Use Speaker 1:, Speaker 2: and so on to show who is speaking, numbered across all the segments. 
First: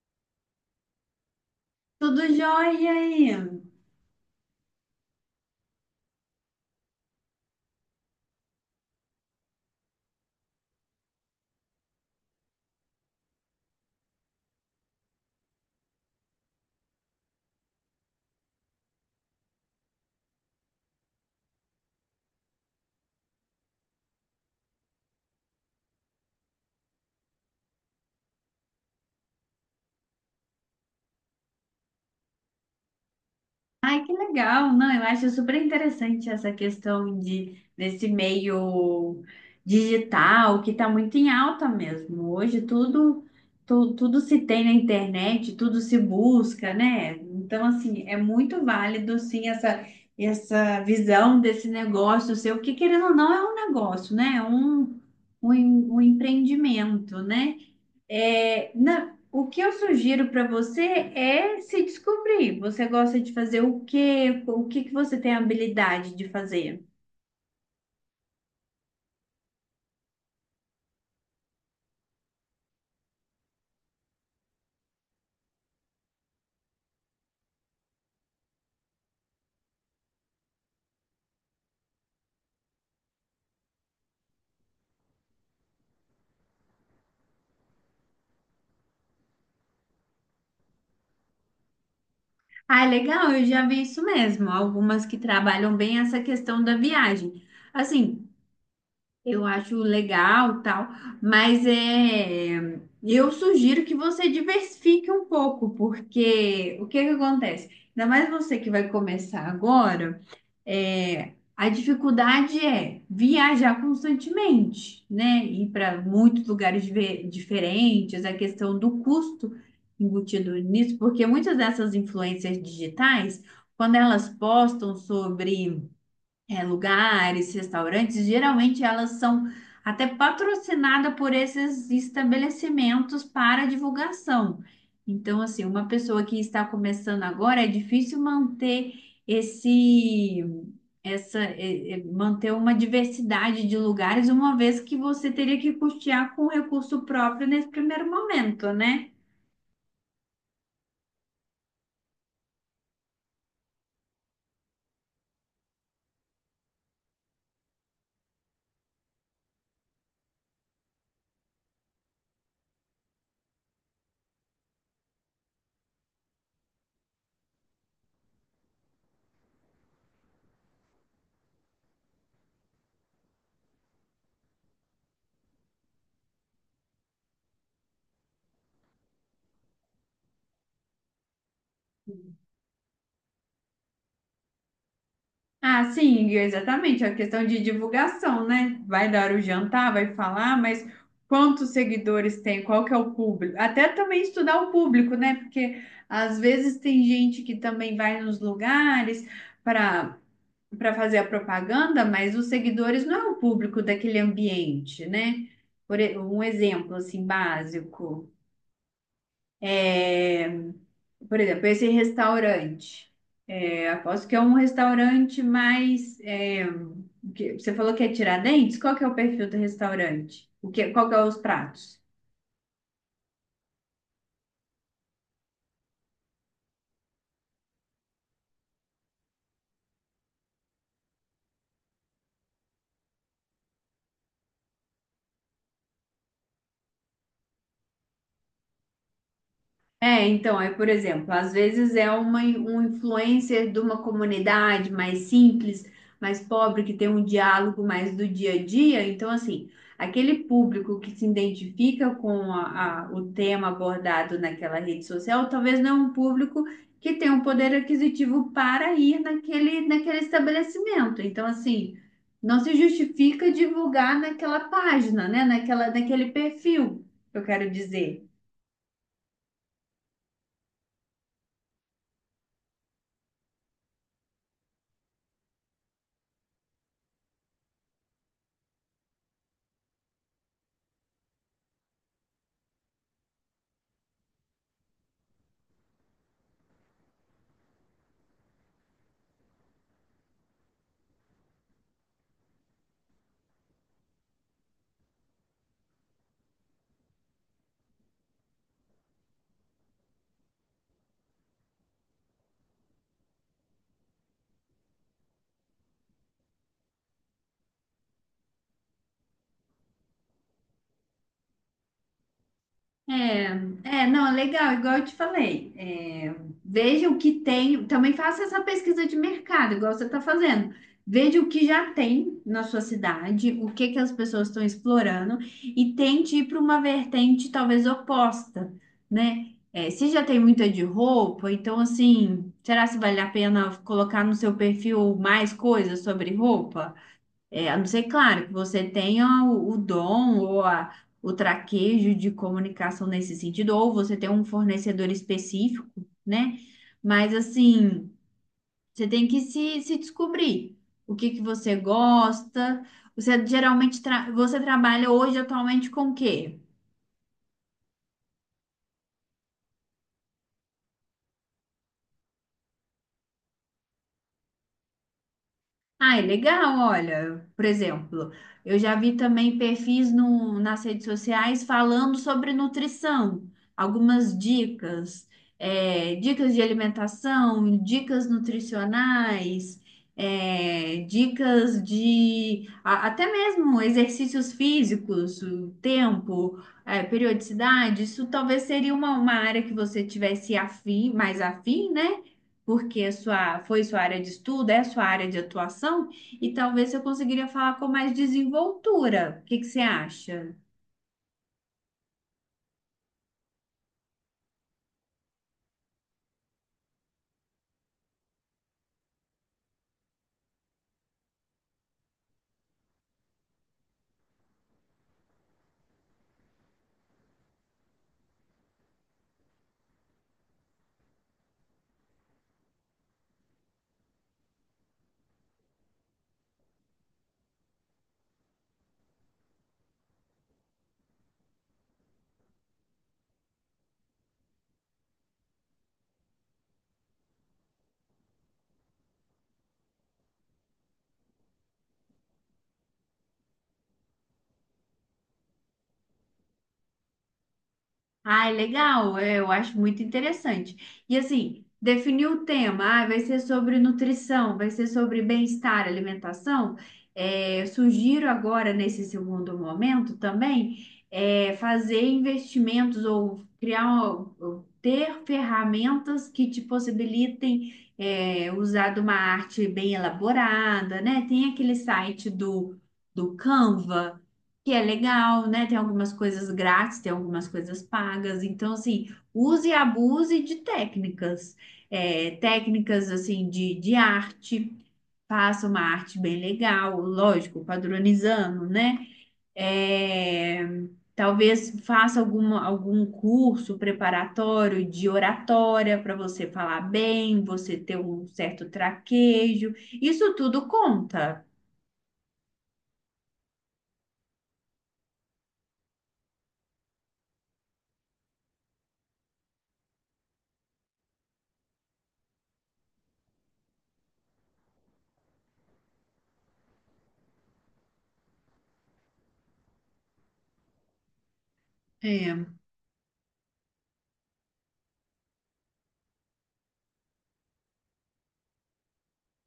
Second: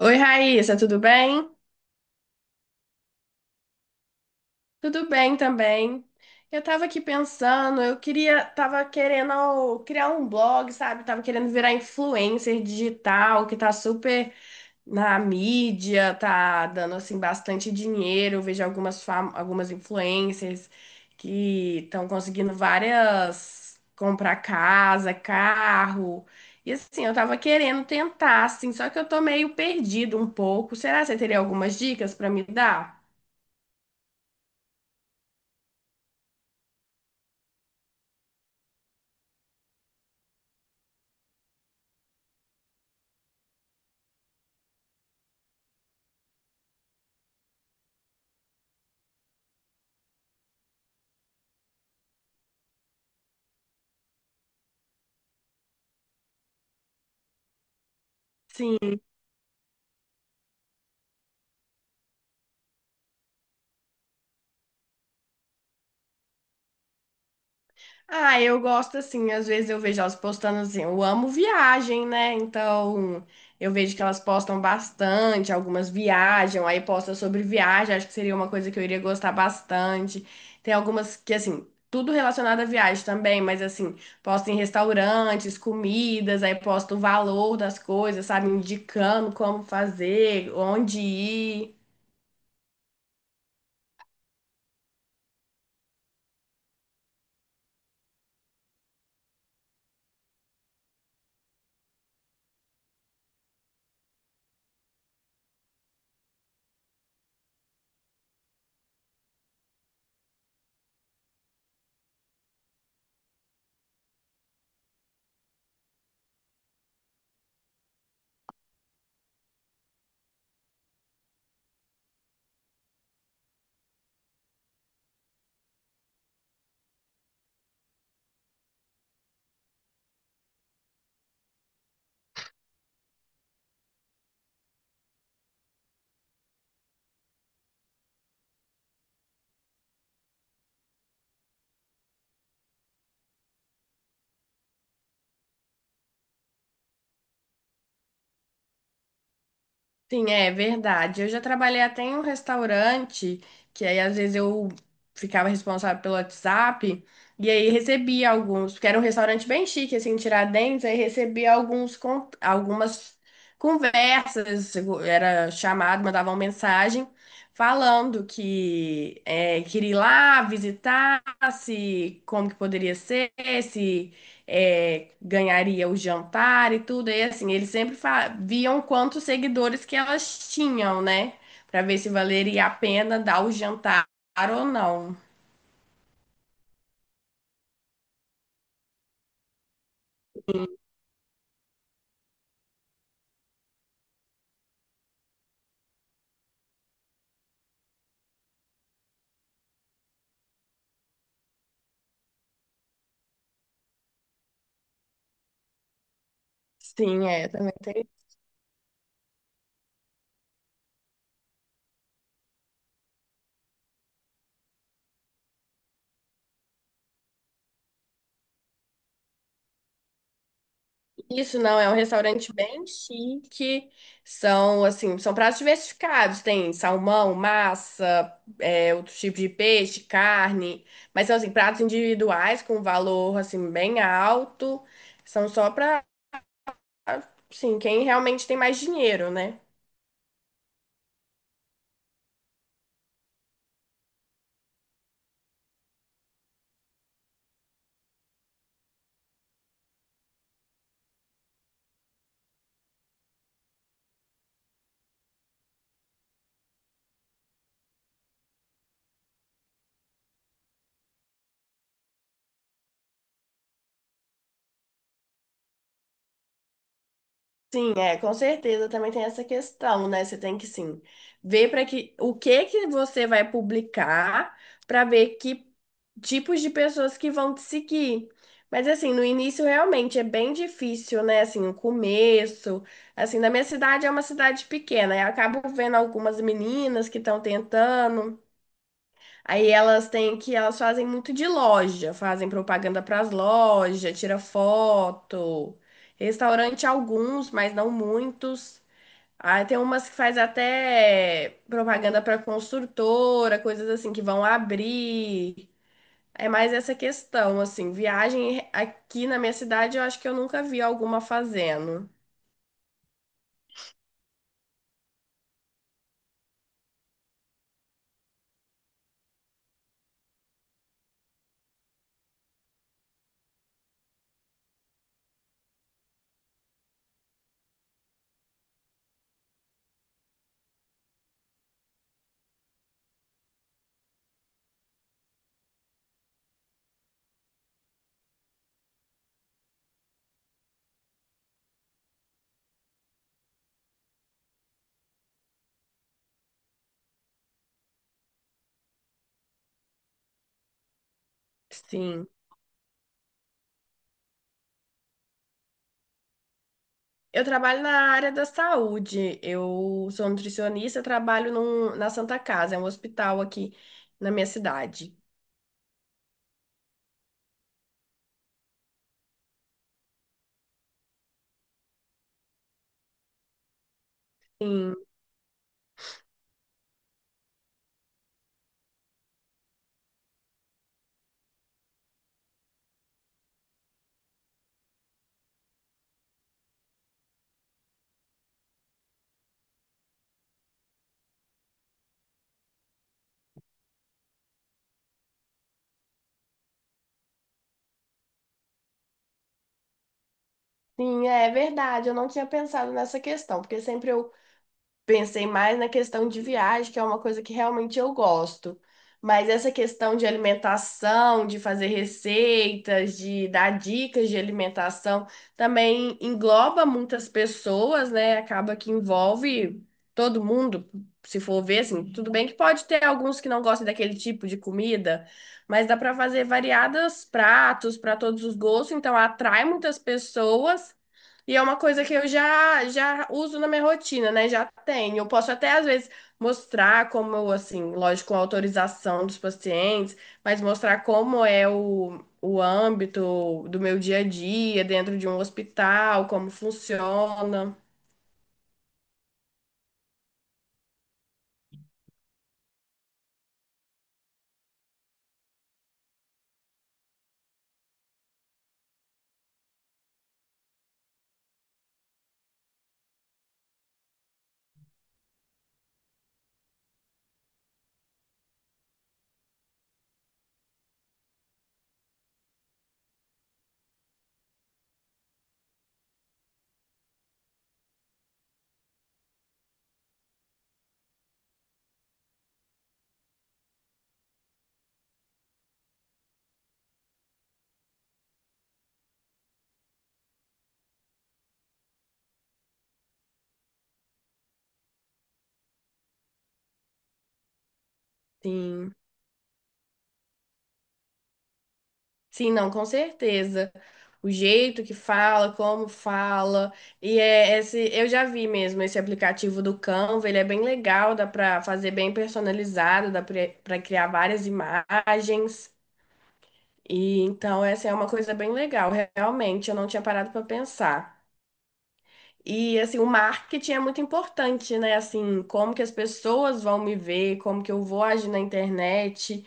Speaker 1: Oi, Raíssa, tudo bem?
Speaker 2: Tudo jóia aí.
Speaker 1: Tudo bem também. Eu tava aqui pensando, tava querendo criar um blog, sabe? Tava querendo virar influencer digital, que tá super na mídia, tá dando assim bastante dinheiro. Eu vejo algumas influencers que estão conseguindo várias comprar casa, carro. E assim, eu tava querendo tentar, assim, só que eu tô meio perdido um pouco. Será que você teria algumas dicas pra me dar?
Speaker 2: Ai, que legal. Não, eu acho super interessante essa questão de desse meio digital que está muito em alta mesmo. Hoje tudo, tudo se tem na internet, tudo se busca, né? Então, assim, é muito válido sim essa visão desse negócio seu, que querendo ou não é um negócio, né? É um empreendimento, né?
Speaker 1: Sim.
Speaker 2: O que eu sugiro para você é se descobrir. Você gosta de fazer o quê? O que que você tem habilidade de fazer?
Speaker 1: Ah, eu gosto assim, às vezes eu vejo elas postando assim, eu amo viagem, né? Então, eu vejo que elas postam bastante, algumas viajam, aí posta sobre viagem, acho que seria uma coisa que eu iria gostar bastante. Tem algumas que assim, tudo relacionado à viagem também, mas assim, posta em restaurantes, comidas, aí posta o valor das coisas, sabe, indicando como fazer, onde ir.
Speaker 2: Ah, legal, eu já vi isso mesmo. Algumas que trabalham bem essa questão da viagem. Assim, eu acho legal, tal, mas eu sugiro que você diversifique um pouco, porque o que que acontece? Ainda mais você que vai começar agora. É, a dificuldade é viajar constantemente, né? Ir para muitos lugares diferentes, a questão do custo embutido nisso, porque muitas dessas influências digitais, quando elas postam sobre lugares, restaurantes, geralmente elas são até patrocinadas por esses estabelecimentos para divulgação. Então, assim, uma pessoa que está começando agora é difícil manter esse, essa, é, é, manter uma diversidade de lugares, uma vez que você teria que custear com recurso próprio nesse primeiro momento, né?
Speaker 1: Sim, é verdade. Eu já trabalhei até em um restaurante, que aí às vezes eu ficava responsável pelo WhatsApp, e aí recebia alguns, porque era um restaurante bem chique, assim, em Tiradentes, aí recebia alguns, algumas conversas, era chamado, mandava uma mensagem falando queria ir lá visitar, se como que poderia ser, se ganharia o jantar e tudo. E assim, eles sempre viam quantos seguidores que elas tinham, né? Pra ver se valeria a pena dar o jantar ou não.
Speaker 2: Ah, sim, exatamente. A questão de divulgação, né? Vai dar o jantar, vai falar, mas quantos seguidores tem? Qual que é o público? Até também estudar o público, né? Porque às vezes tem gente que também vai nos lugares para para fazer a propaganda, mas os seguidores não é o público daquele ambiente, né? Um exemplo assim
Speaker 1: Sim, é, também tem.
Speaker 2: básico. É, por exemplo, esse restaurante. É, aposto que é um restaurante mais. Você falou que é Tiradentes? Qual que é o perfil do restaurante? O que, qual que é os
Speaker 1: Isso não, é um
Speaker 2: pratos?
Speaker 1: restaurante bem chique. São, assim, são pratos diversificados. Tem salmão, massa, outro tipo de peixe, carne. Mas são, assim, pratos individuais com valor, assim, bem alto. São só para Ah, sim, quem realmente tem mais dinheiro, né?
Speaker 2: É, então, aí, por exemplo, às vezes é um influencer de uma comunidade mais simples, mais pobre, que tem um diálogo mais do dia a dia. Então, assim, aquele público que se identifica com o tema abordado naquela rede social, talvez não é um público que tem um poder aquisitivo para ir naquele estabelecimento. Então, assim, não se justifica divulgar naquela página, né? Naquele perfil, eu quero
Speaker 1: Sim, é,
Speaker 2: dizer.
Speaker 1: com certeza também tem essa questão, né? Você tem que sim ver para que o que que você vai publicar para ver que tipos de pessoas que vão te seguir. Mas assim, no início realmente é bem difícil, né? Assim, o começo, assim, na minha cidade é uma cidade pequena, eu acabo vendo algumas meninas que estão tentando, aí elas têm que, elas fazem muito de loja, fazem propaganda para as lojas, tira foto. Restaurante alguns, mas não muitos. Aí tem umas que faz até propaganda para construtora, coisas assim que vão abrir. É mais essa questão, assim, viagem aqui na minha cidade, eu acho que eu nunca vi alguma fazendo.
Speaker 2: É, não, é legal, igual eu te falei. É, veja o que tem, também faça essa pesquisa de mercado, igual você está fazendo. Veja o que já tem na sua cidade, o que que as pessoas estão explorando e tente ir para uma vertente talvez oposta, né? É, se já tem muita de roupa, então assim, será se vale a pena colocar no seu perfil mais coisas sobre roupa? É, a não ser, claro, que você tenha o dom ou o traquejo de comunicação nesse sentido, ou você tem um fornecedor específico, né? Mas, assim, você tem que se descobrir o que que você
Speaker 1: Sim.
Speaker 2: gosta. Você trabalha hoje atualmente com o quê?
Speaker 1: Eu trabalho na área da saúde. Eu sou nutricionista, trabalho na Santa Casa, é um hospital aqui na minha cidade.
Speaker 2: Ah, é legal, olha, por exemplo, eu já vi também perfis no, nas redes sociais falando sobre nutrição, algumas
Speaker 1: Sim,
Speaker 2: dicas, dicas de alimentação, dicas nutricionais, dicas de até mesmo exercícios físicos, o tempo, periodicidade, isso talvez seria uma área que você tivesse afim, mais afim, né? Porque é sua, foi sua área de estudo, é sua área de atuação, e talvez eu conseguiria falar com mais desenvoltura. O que que você acha?
Speaker 1: sim, é verdade. Eu não tinha pensado nessa questão, porque sempre eu pensei mais na questão de viagem, que é uma coisa que realmente eu gosto. Mas essa questão de alimentação, de fazer receitas, de dar dicas de alimentação, também engloba muitas pessoas, né? Acaba que envolve todo mundo, se for ver, assim, tudo bem que pode ter alguns que não gostem daquele tipo de comida, mas dá para fazer variados pratos para todos os gostos, então atrai muitas pessoas. E é uma coisa que eu já uso na minha rotina, né? Já tenho. Eu posso até às vezes mostrar como, eu, assim, lógico, com autorização dos pacientes, mas mostrar como é o âmbito do meu dia a dia dentro de um hospital, como funciona.
Speaker 2: Ai, legal, é, eu acho muito interessante. E assim, definir o tema, ah, vai ser sobre nutrição, vai ser sobre bem-estar, alimentação. É, eu sugiro agora, nesse segundo momento também, fazer investimentos ou ou ter ferramentas que te possibilitem, usar de uma arte bem elaborada, né? Tem aquele site do Canva que é legal, né? Tem algumas coisas grátis, tem algumas coisas pagas. Então, assim, use e abuse de técnicas. É, técnicas, assim, de arte. Faça uma arte bem legal, lógico, padronizando, né? É, talvez faça algum curso preparatório de oratória para você falar bem, você ter um certo
Speaker 1: Sim.
Speaker 2: traquejo. Isso tudo conta.
Speaker 1: Sim, não, com certeza. O jeito que fala, como fala. E é esse, eu já vi mesmo esse aplicativo do Canva, ele é bem legal, dá para fazer bem personalizado, dá para criar várias imagens. E então essa é uma coisa bem legal, realmente, eu não tinha parado para pensar.
Speaker 2: É,
Speaker 1: E assim, o marketing é muito importante, né? Assim, como que as pessoas vão me ver, como que eu vou agir na internet,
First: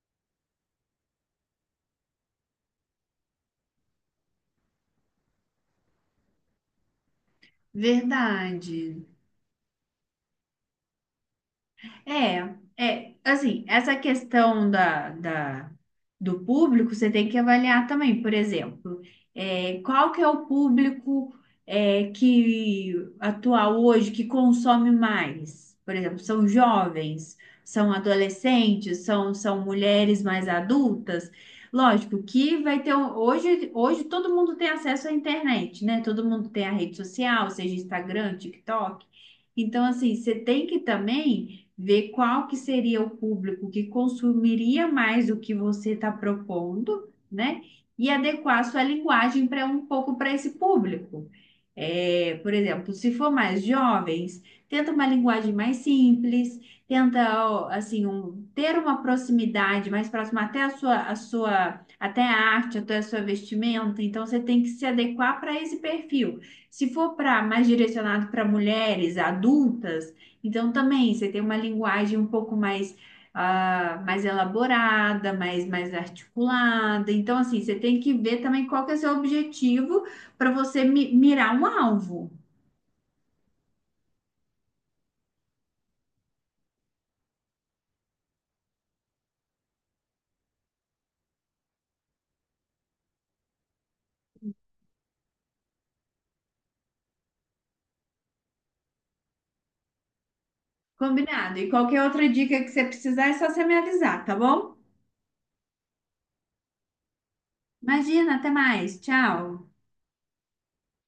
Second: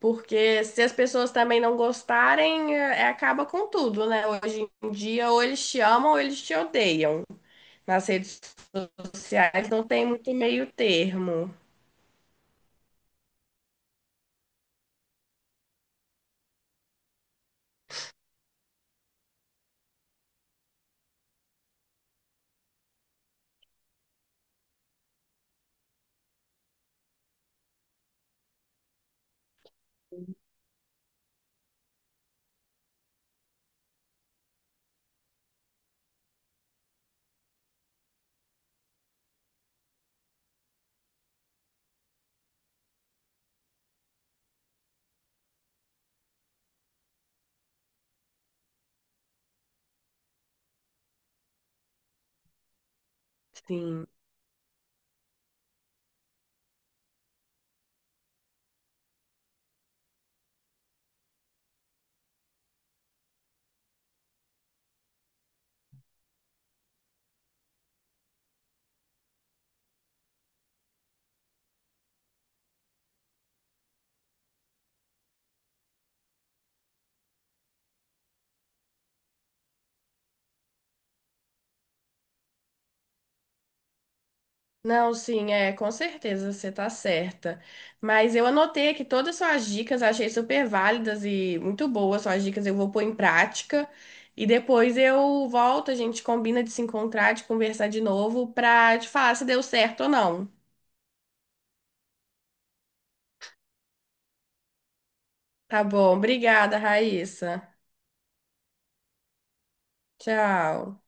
Speaker 1: porque se as pessoas também não gostarem, acaba com tudo, né? Hoje em dia, ou eles te amam ou eles te odeiam. Nas redes
Speaker 2: verdade.
Speaker 1: sociais não tem muito meio termo.
Speaker 2: É, assim, essa questão do público, você tem que avaliar também, por exemplo, é, qual que é o público é, que atual hoje, que consome mais? Por exemplo, são jovens, são adolescentes, são mulheres mais adultas. Lógico que vai ter, hoje todo mundo tem acesso à internet, né? Todo mundo tem a rede social, seja Instagram, TikTok. Então, assim, você tem que também ver qual que seria o público que consumiria mais o que você está propondo, né? E adequar a sua linguagem para um pouco para esse público. É, por exemplo, se for mais
Speaker 1: Sim.
Speaker 2: jovens, tenta uma linguagem mais simples, tenta ó, ter uma proximidade mais próxima até a sua até a arte, até a sua vestimenta. Então você tem que se adequar para esse perfil. Se for para mais direcionado para mulheres adultas, então também você tem uma linguagem um pouco mais, ah, mais elaborada, mais articulada. Então, assim, você tem que ver também qual que é o seu objetivo para você mirar um alvo.
Speaker 1: Não, sim, é, com certeza você tá certa. Mas eu anotei aqui todas as suas dicas, achei super válidas e muito boas suas dicas, eu vou pôr em prática e depois eu volto, a gente combina de se encontrar, de conversar de novo pra te falar se deu certo ou não.
Speaker 2: Combinado? E qualquer outra dica que você precisar é só você me avisar, tá bom?
Speaker 1: Tá bom, obrigada, Raíssa.
Speaker 2: Imagina, até mais. Tchau.
Speaker 1: Tchau.